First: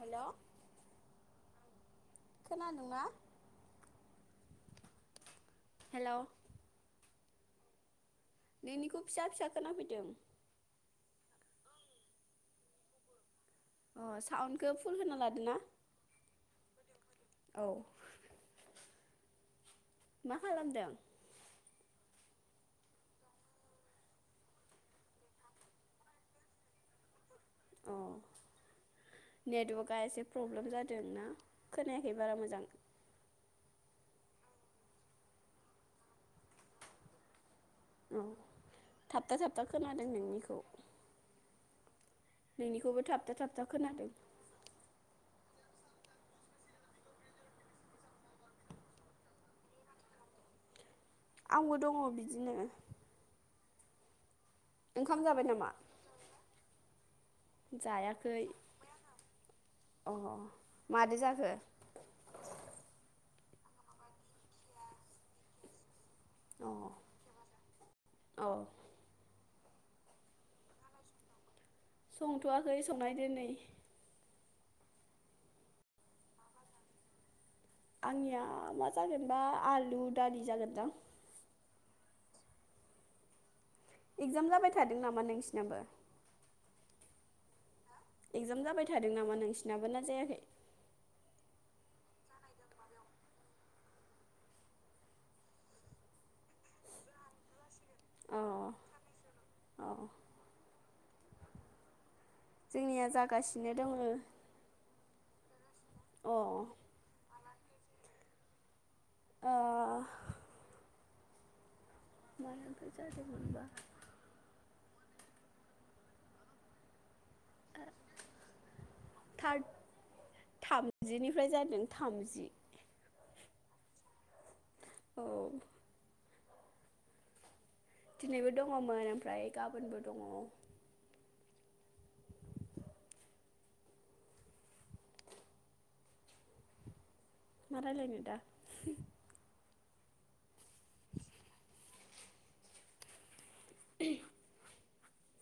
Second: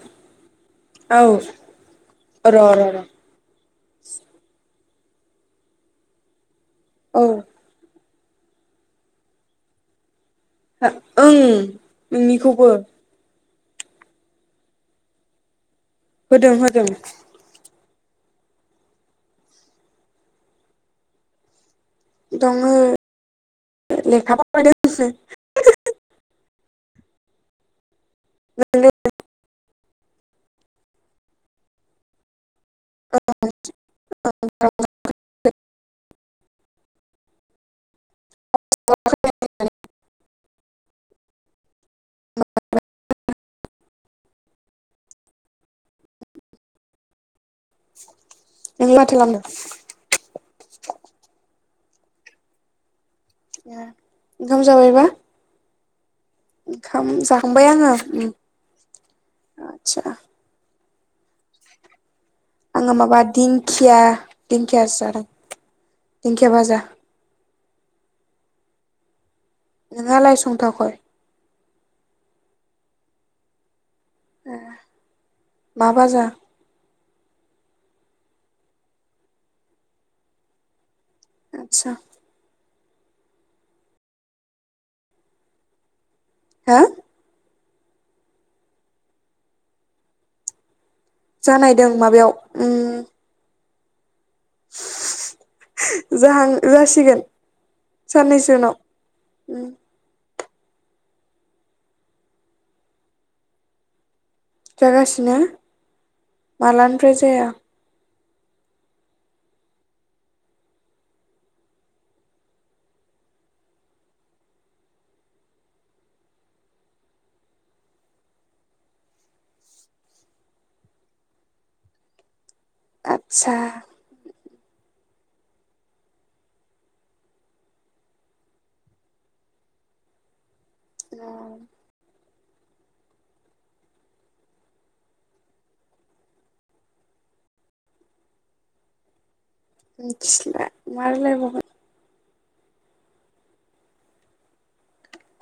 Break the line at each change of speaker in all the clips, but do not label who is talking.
हेल'
औ र र
खोनादोंना
र
हेल'
औ
नोंनिखौ फिसा फिसा खोना फैदों
ओं नोंनिखौबो
अ साउन्डखौ फुल होना लादो ना
होदों-होदों
औ मा खालामदों
दङो लेखा फरायदोंसो
अ
नों
नेटवारकआ एसे प्रब्लेम जादोंना खोनायाखै बारा मोजां
[inaudible]
औ थाबथा थाबथा खोनादों नोंनिखौ नोंनिखौबो थाबथा-थाबथा खोनादों
नों माथो खालामनो
आंबो दङ बिदिनो
ए
ओंखाम जाबाय नामा
खाम जा जाखांबाय आङो
जायाखै
आदसा
मादै जाखो
आङो माबा दिंखिया दिंखियासो जादों। दिंखिया फाजा।
औ
नोंहालाइ संथायाखै।
संथ'वाखै संनाय दो नै।
ए मा बाजार।
आंनिया मा जागोनबा आलु, दालि जागोनदां।
[inaudible]
एगजाम जाबाय थादों नामा नोंसिनाबो
हा।
एगजाम जाबाय थादों नामा नोंसिनाबो ना जायाखै।
जानायदों माबायाव उम। जाहां जासिगोन‌।
अ
साननैसो उनाव उम।
अ जोंनिया जागासिनो दङ।
जागासिनो।
ओ
मालानिफ्राय जाया
ओ। मानोनथ जादोमोनबा [unintelligible] थार थाम थामजिनिफ्राय जादों थामजि [unintelligible]
आदसा।
औ। दिनैबो दङमोन ओमफ्राय गाबोनबो दङ। मारायलायनो दा।
मिथिला मा रायलाय बावगोन।
ए [unintelligible]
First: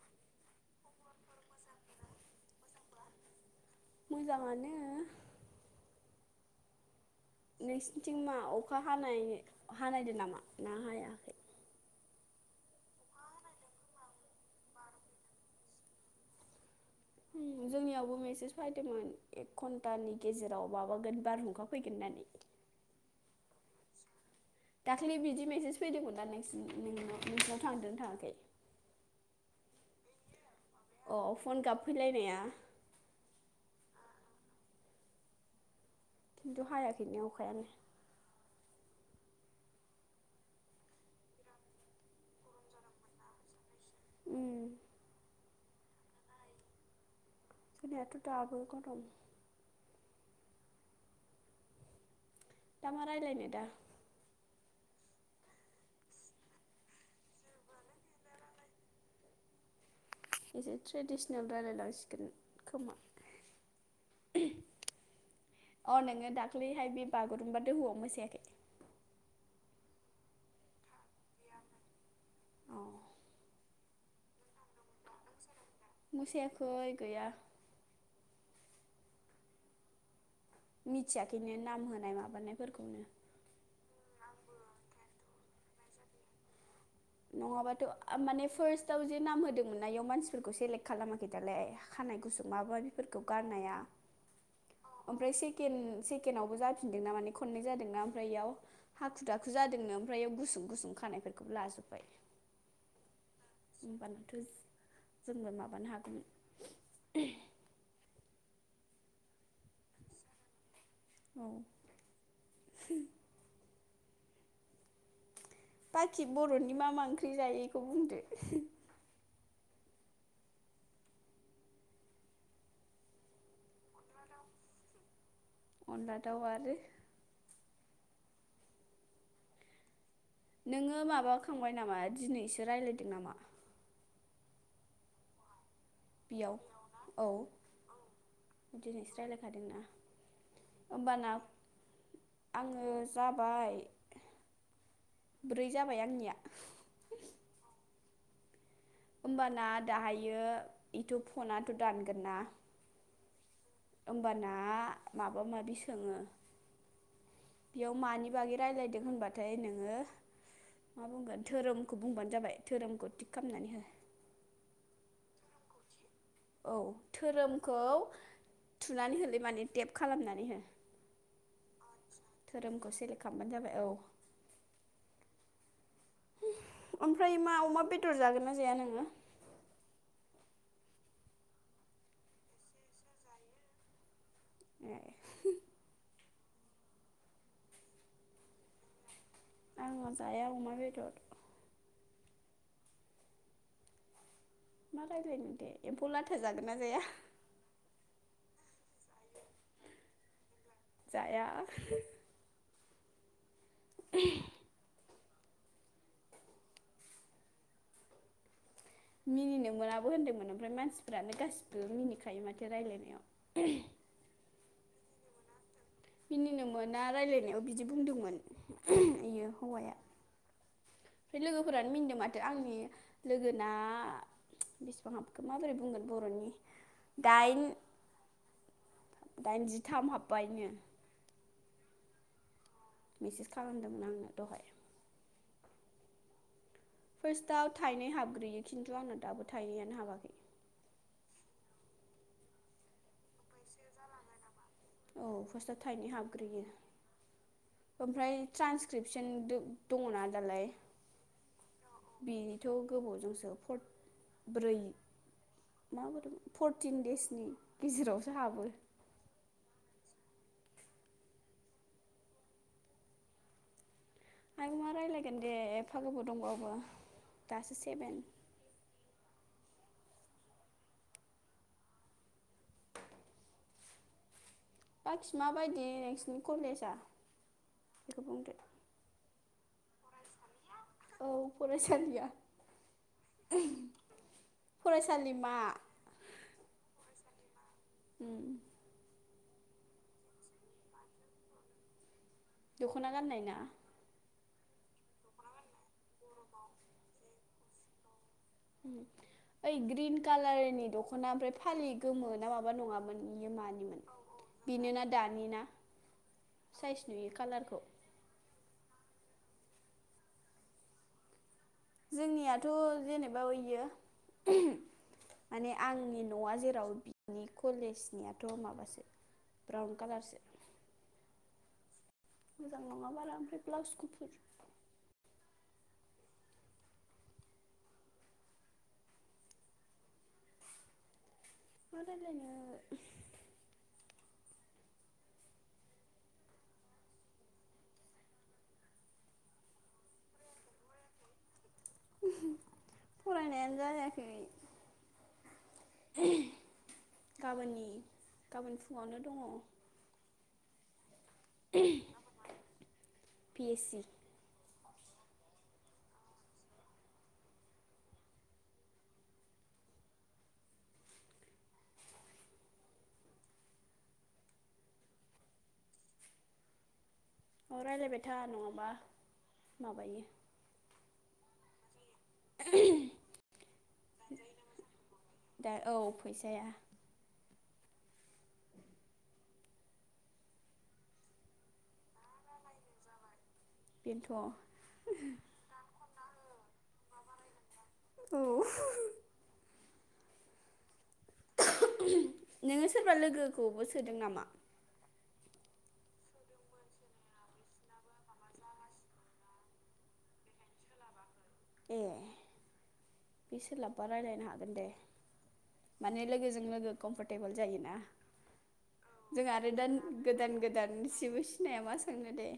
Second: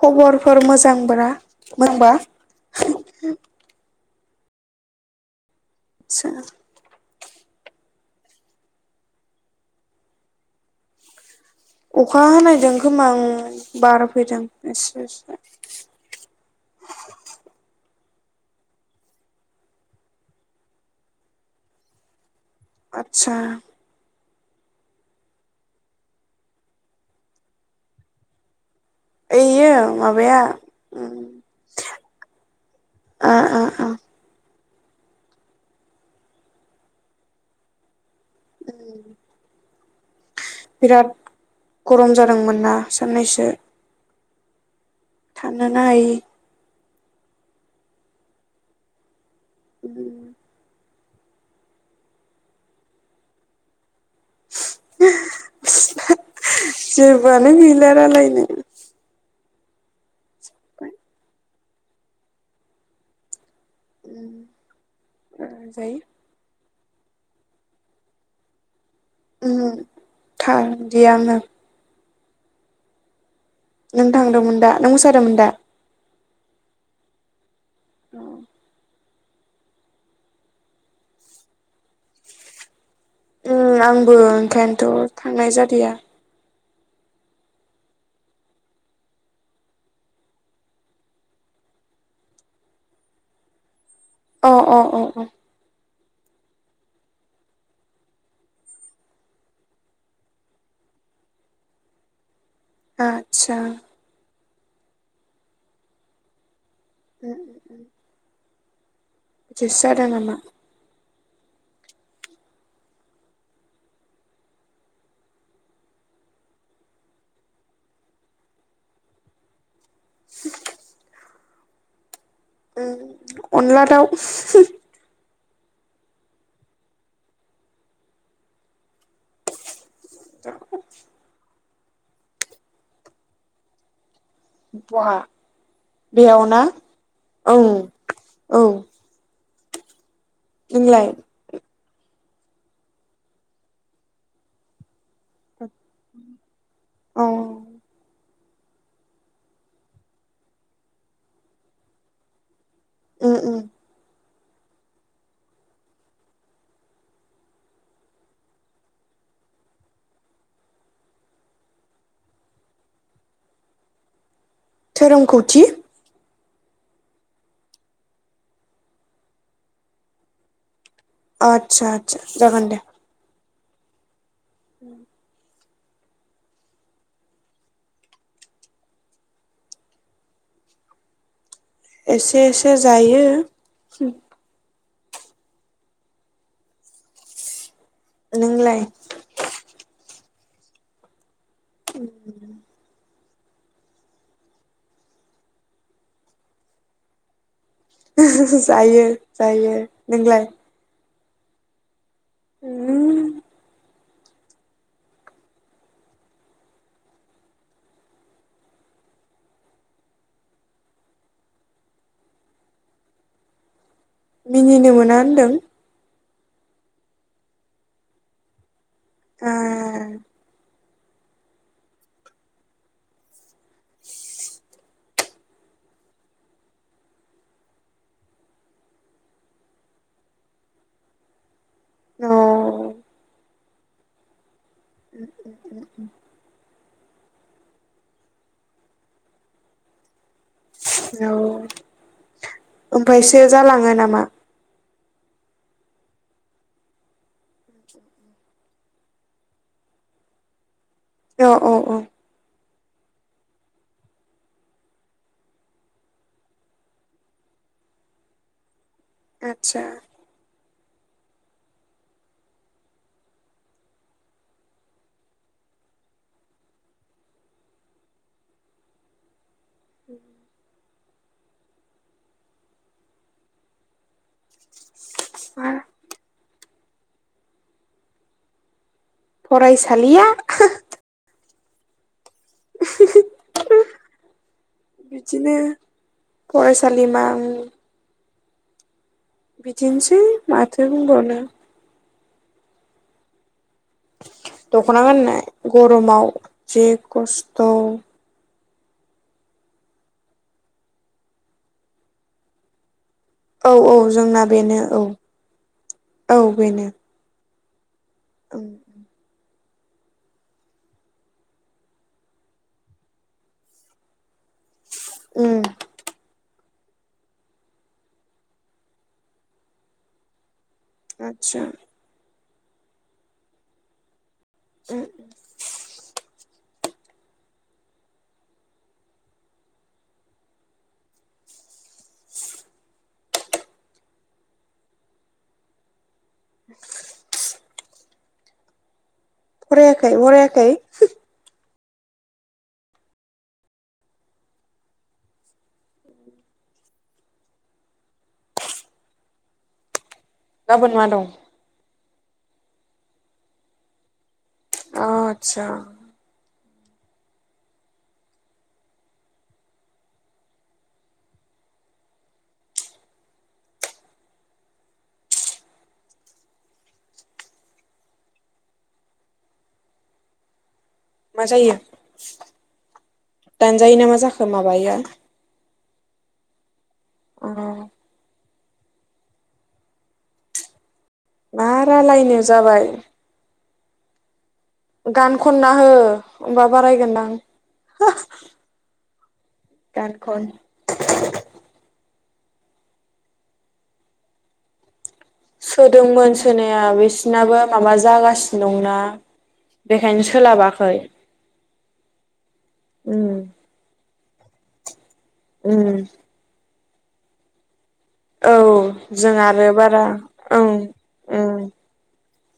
खबरफोर मोजांब्रा होनबा।
मोजाङानो।
सोर?
नोंसिनिथिं मा अखा हानाय हानायदो नामा ना हाया?
अखा हानायदों खोमा उम बार फैदों एसे-एसे
आं मेसेज फायदोंमोन एक घन्टानि गेजेराव माबागोन बारहुंखा फैगोन होननानै।
आतसा।
दाखालि बिदि मेसेज फैदोंमोन ना नोंसि नोंनि नोंसिनाव थांदो थाङाखै?
ओइयो माबाया?
अ
उम
फन गाबफैलायनाया।
ओ ओ ओ
खिन्थु हायाखैनो अखायानो।
[unintelligible] बिराद गरम जादोंमोनना साननैसो।
उम
थानोनो हायि
जोंनियाथ' दाबो गुदुम [inaudible] दामा रायलायनो नोंथां? [inaudible]
[inaudible] जेबोआनो गैला रायलायनो।
एसे ट्रेडिसनेल रायलायलांसिगोन खोमा।
उम ओ जायो
दाखलैहाय बे बागुरुम्बा दोहौवाव मोसायाखै?
उम थांदियानो
अ
नों थांदोंमोन दा? नों मोसादोंमोन दा?
मोसायाखै गैया।
औ
मिथियाखैनो नाम होनाय माबानायफोरखौनो।
ओ आंबो ओंखायनोथ' थांनाय जादिया।
नङाबाथ' आ माने फार्स्टआव जे नाम होदोंमोन ना इयाव मानसिफोरखौ सेलेक्ट खालामाखै दालाय खानाय गुसुं माबा माबिफोरखौ गारनाया।
अ अ अ अ
सेकेन्दआवबो जाफिनदों ना माने खननै जादों ना ओमफ्राय इयाव हाखु दाखु जादोंनो ओमफ्राय बेयाव गुसुं गुसुं खानायफोरखौबो लाजोब
आ।
होमबानोथ' जों जोंबो माबानो हागौमोन।
उम उम इदिसो जादों नामा?
औ [inaudible] बाकि बर'नि मा मा ओंख्रि जायो इखो बुंदो
उम अन्ला दाउ
अनला दाउ आरो [inaudible] नोङो माबाखांबाय नामा दिनैसो रायजलायदो नामा?
बहा? बेयाव ना औ औ
हादोंना?
नोंलाय
ओमबाना आङो जाबाय ब्रै जाबाय आंनिया।
औ
होमबाना दाहायो इथ' फनाथ' दानगोन ना।
उ उम।
होनबाना माबा माबि सोङो बेयाव मानि बागै रायलायदों होनबाथाय नोङो मा बुंगोन धोरोमखौ बुंबानो जाबाय धोरोमखौ टिक खामनानै हो।
धोरोमखौ थिक।
औ धोरोमखौ थुनानै होलै माने टेप खालामनानै हो।
आत्सा-आत्सा जागोन दे।
बानो जाबाय औ।
उम।
[unintelligible] ओमफ्राय मा अमा बेदर जागोन ना जाया नोङो?
एसे एसे जायो हुम।
ए। [unintelligible]
नोंलाय?
आंहा जाया अमा बेदर ओह।
[unintelligible]
मा रायज्लायनो दे, एम्फौ लाथा जागोन ना जाया?
ओ हो-हो जायो-जायो, नोंलाय?
जाया। [unintelligible]
उम।
[unintelligible] मिनिनो मोनाबो होनदोंमोन ओमफ्राय मानसिफ्रानो गासिबो मिनिखायो माथो रायलायनायाव।
मिनिनो मोना होनदों।
मिनिनो मोना रायलायनायाव बिदि बुंदोंमोन। [unintelligible] इयो
आ
हौवाया। ओमफाय लोगोफोरानो मिनदों माथो आंनि लोगोना
[inaudible]
[unintelligible] माबोरै बुंगोन बर'नि दाइन दाइनजिथाम हाबबायनो।
औ।
मेसेस खालामदोंमोन आंनाव दहाय।
उम-उम-उम-उम।
फार्स्टआव थाइनै हाबग्रोयो खिन्थु आंन दाबो थायनैयानो हाबाखै।
औ, ओमफ्रायसो जालाङो नामा?
औ, फार्स्टआव थाइनै हाबग्रोयो ओमफ्राय ट्रान्सक्रिपसन दङना दालाय।
औ-औ-औ।
थ' गोबावजोंसो फर ब्रै माबोरै फरटिन देसनि गेजेरावसो हाबो।
आतसा।
आयौ मा रायलायगोन दे एफागोबाव दंबावो दासो सेभेन।
उम।
[inaudible] बाखि माबायदि नोंसिनि कलेजआ बेखौ बुंदो?
फरायसालिया
औ फरायसालिया।
[unintelligible]
फरायसालिमा
बिदिनो फरायसालिमा। उम।
उम
बिदिनोसै माथो बुंबावनो।
दख'ना गाननाय ना।
दख'ना गाननाय गरमाव जि खस्थ'
ओइ ग्रिन कालारनि दख'ना ओमफ्राय फालि गोमो ना माबा नङामोन? बियो
औ औ
मानिमोन
जोंना बेनो औ
बेनोना दानि ना साइस नुयो कालारख औ
ओं
जोंनियाथ' जेनेबा ओइयो
उम
माने आंनि न'आ जेराव बिनि कलेजनियाथ' माबासो ब्राउन कालारसो।
आथसा
मोजां नङा बारा ओमफ्राय ब्लाउस गुफुर
ओ
मा रायलायनो
[inaudible] फरायाखै हरायाखै
फरायनायानो जायाखै गाबोननि गाबोन फुङावनो दङ।
गाबोन मा दं?
बि ए सि
अ' आथसा
अ रायलायबाय था नङाबा माबायो।
मा जायो? दानजायो ना मा जाखो माबायो।
दा औ फैसाया
अ' मा रालायनो जाबाय।
बेनोथ' औ
गान खनना हो। होमबा बारायगोनदां।
औ
गान खन।
नोङो सोरबा लोगोखौबो सोदों नामा?
सोदोंमोन सोनाया बिसिनाबो माबा जागासिनो दंना बेखायनो सोलाबाखै।
ए
उम
बि सोलाब बा रायलायनो हागोन दे। माने लोगोजों लोगो कम्फेटेबोल जायोना।
औ जों आरो
दा
बारा
गोदान
ओं
गोदान सिबो
औ
सिनाया मा सोंनो दे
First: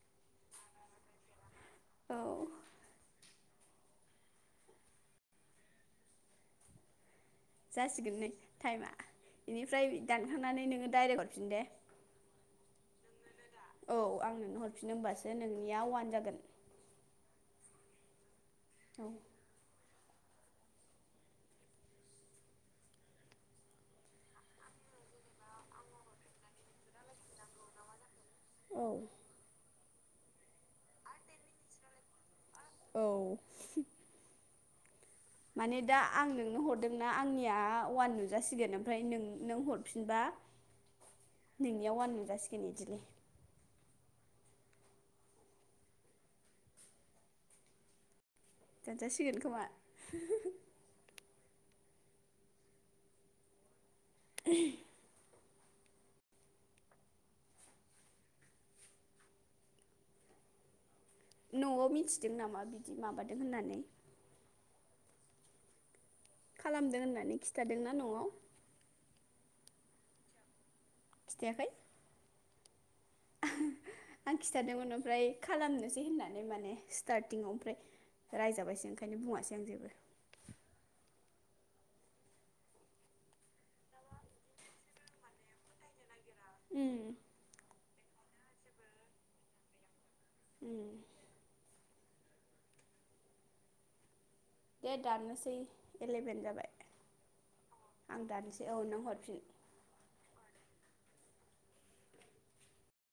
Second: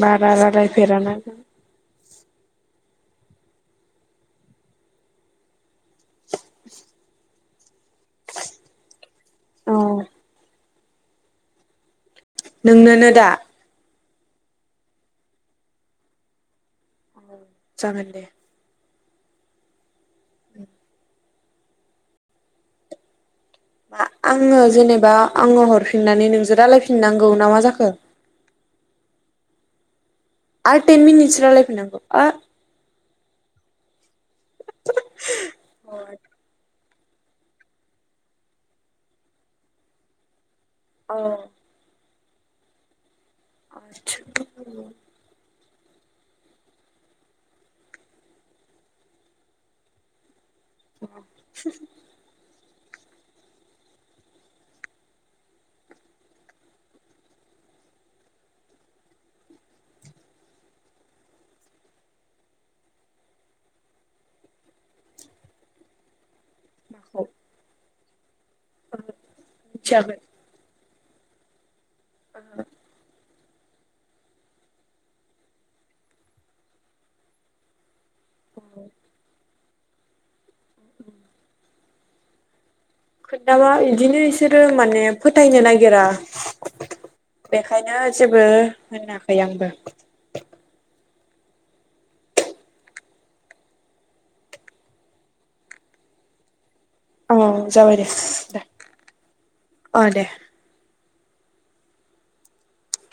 बारा रायलायफेराना जों।
औ
[inaudible]
जासिगोन नै टाइमा।
औ
बेनिफ्राय दानखांनानै नोङो दायरेक हरफिन दे।
नोंनोनो दा।
औ आं नोंनो हरफिनो ओमबासो नोंनिया अवान जागोन।
जागोन दे
[unintelligible]
[unintelligible] आङो जेनेबा आङो हरफिननानै नोंजो रायलायफिननांगौ ना मा जाखो?
औ
आरो टेन मिनिटस रालाय [unintelligible]
औ माने दा आं नोंनो हर दोंना आंनिया अवान नुजासिगोन ओमफ्राय नों नों हरफिनबा
अ
नोंनियाव अवान जासिगोन इदिलै।
[inaudible]
दानजा सिगोन खोमा
[inaudible]
[unintelligible] न'आव मिथिदों नामा बिदि माबादों होननानै? खालामदों
माखौ
होननानै खिथा दोंना?
जागोन।
खिथायाखै?
[unintelligible]
[unintelligible] आं खिथादोंमोन ओमफ्राय खालामनोसै होननानै माने स्टारटिंआव ओमफ्राय रायजाबायसो ओंखायनो बुंआसै। [inaudible]
[inaudible] खोनथाबा इदिनो इसोरो माने फोथायनो नायगिरा।
उम
बेखाय [unintelligible] जेबो होनाखै आंबो।
[unintelligible] दे दाननोसै एलेभेन जाबाय।
औ जाबाय दे
आं
दे
दानसै औ नों हरफिन
अ दे।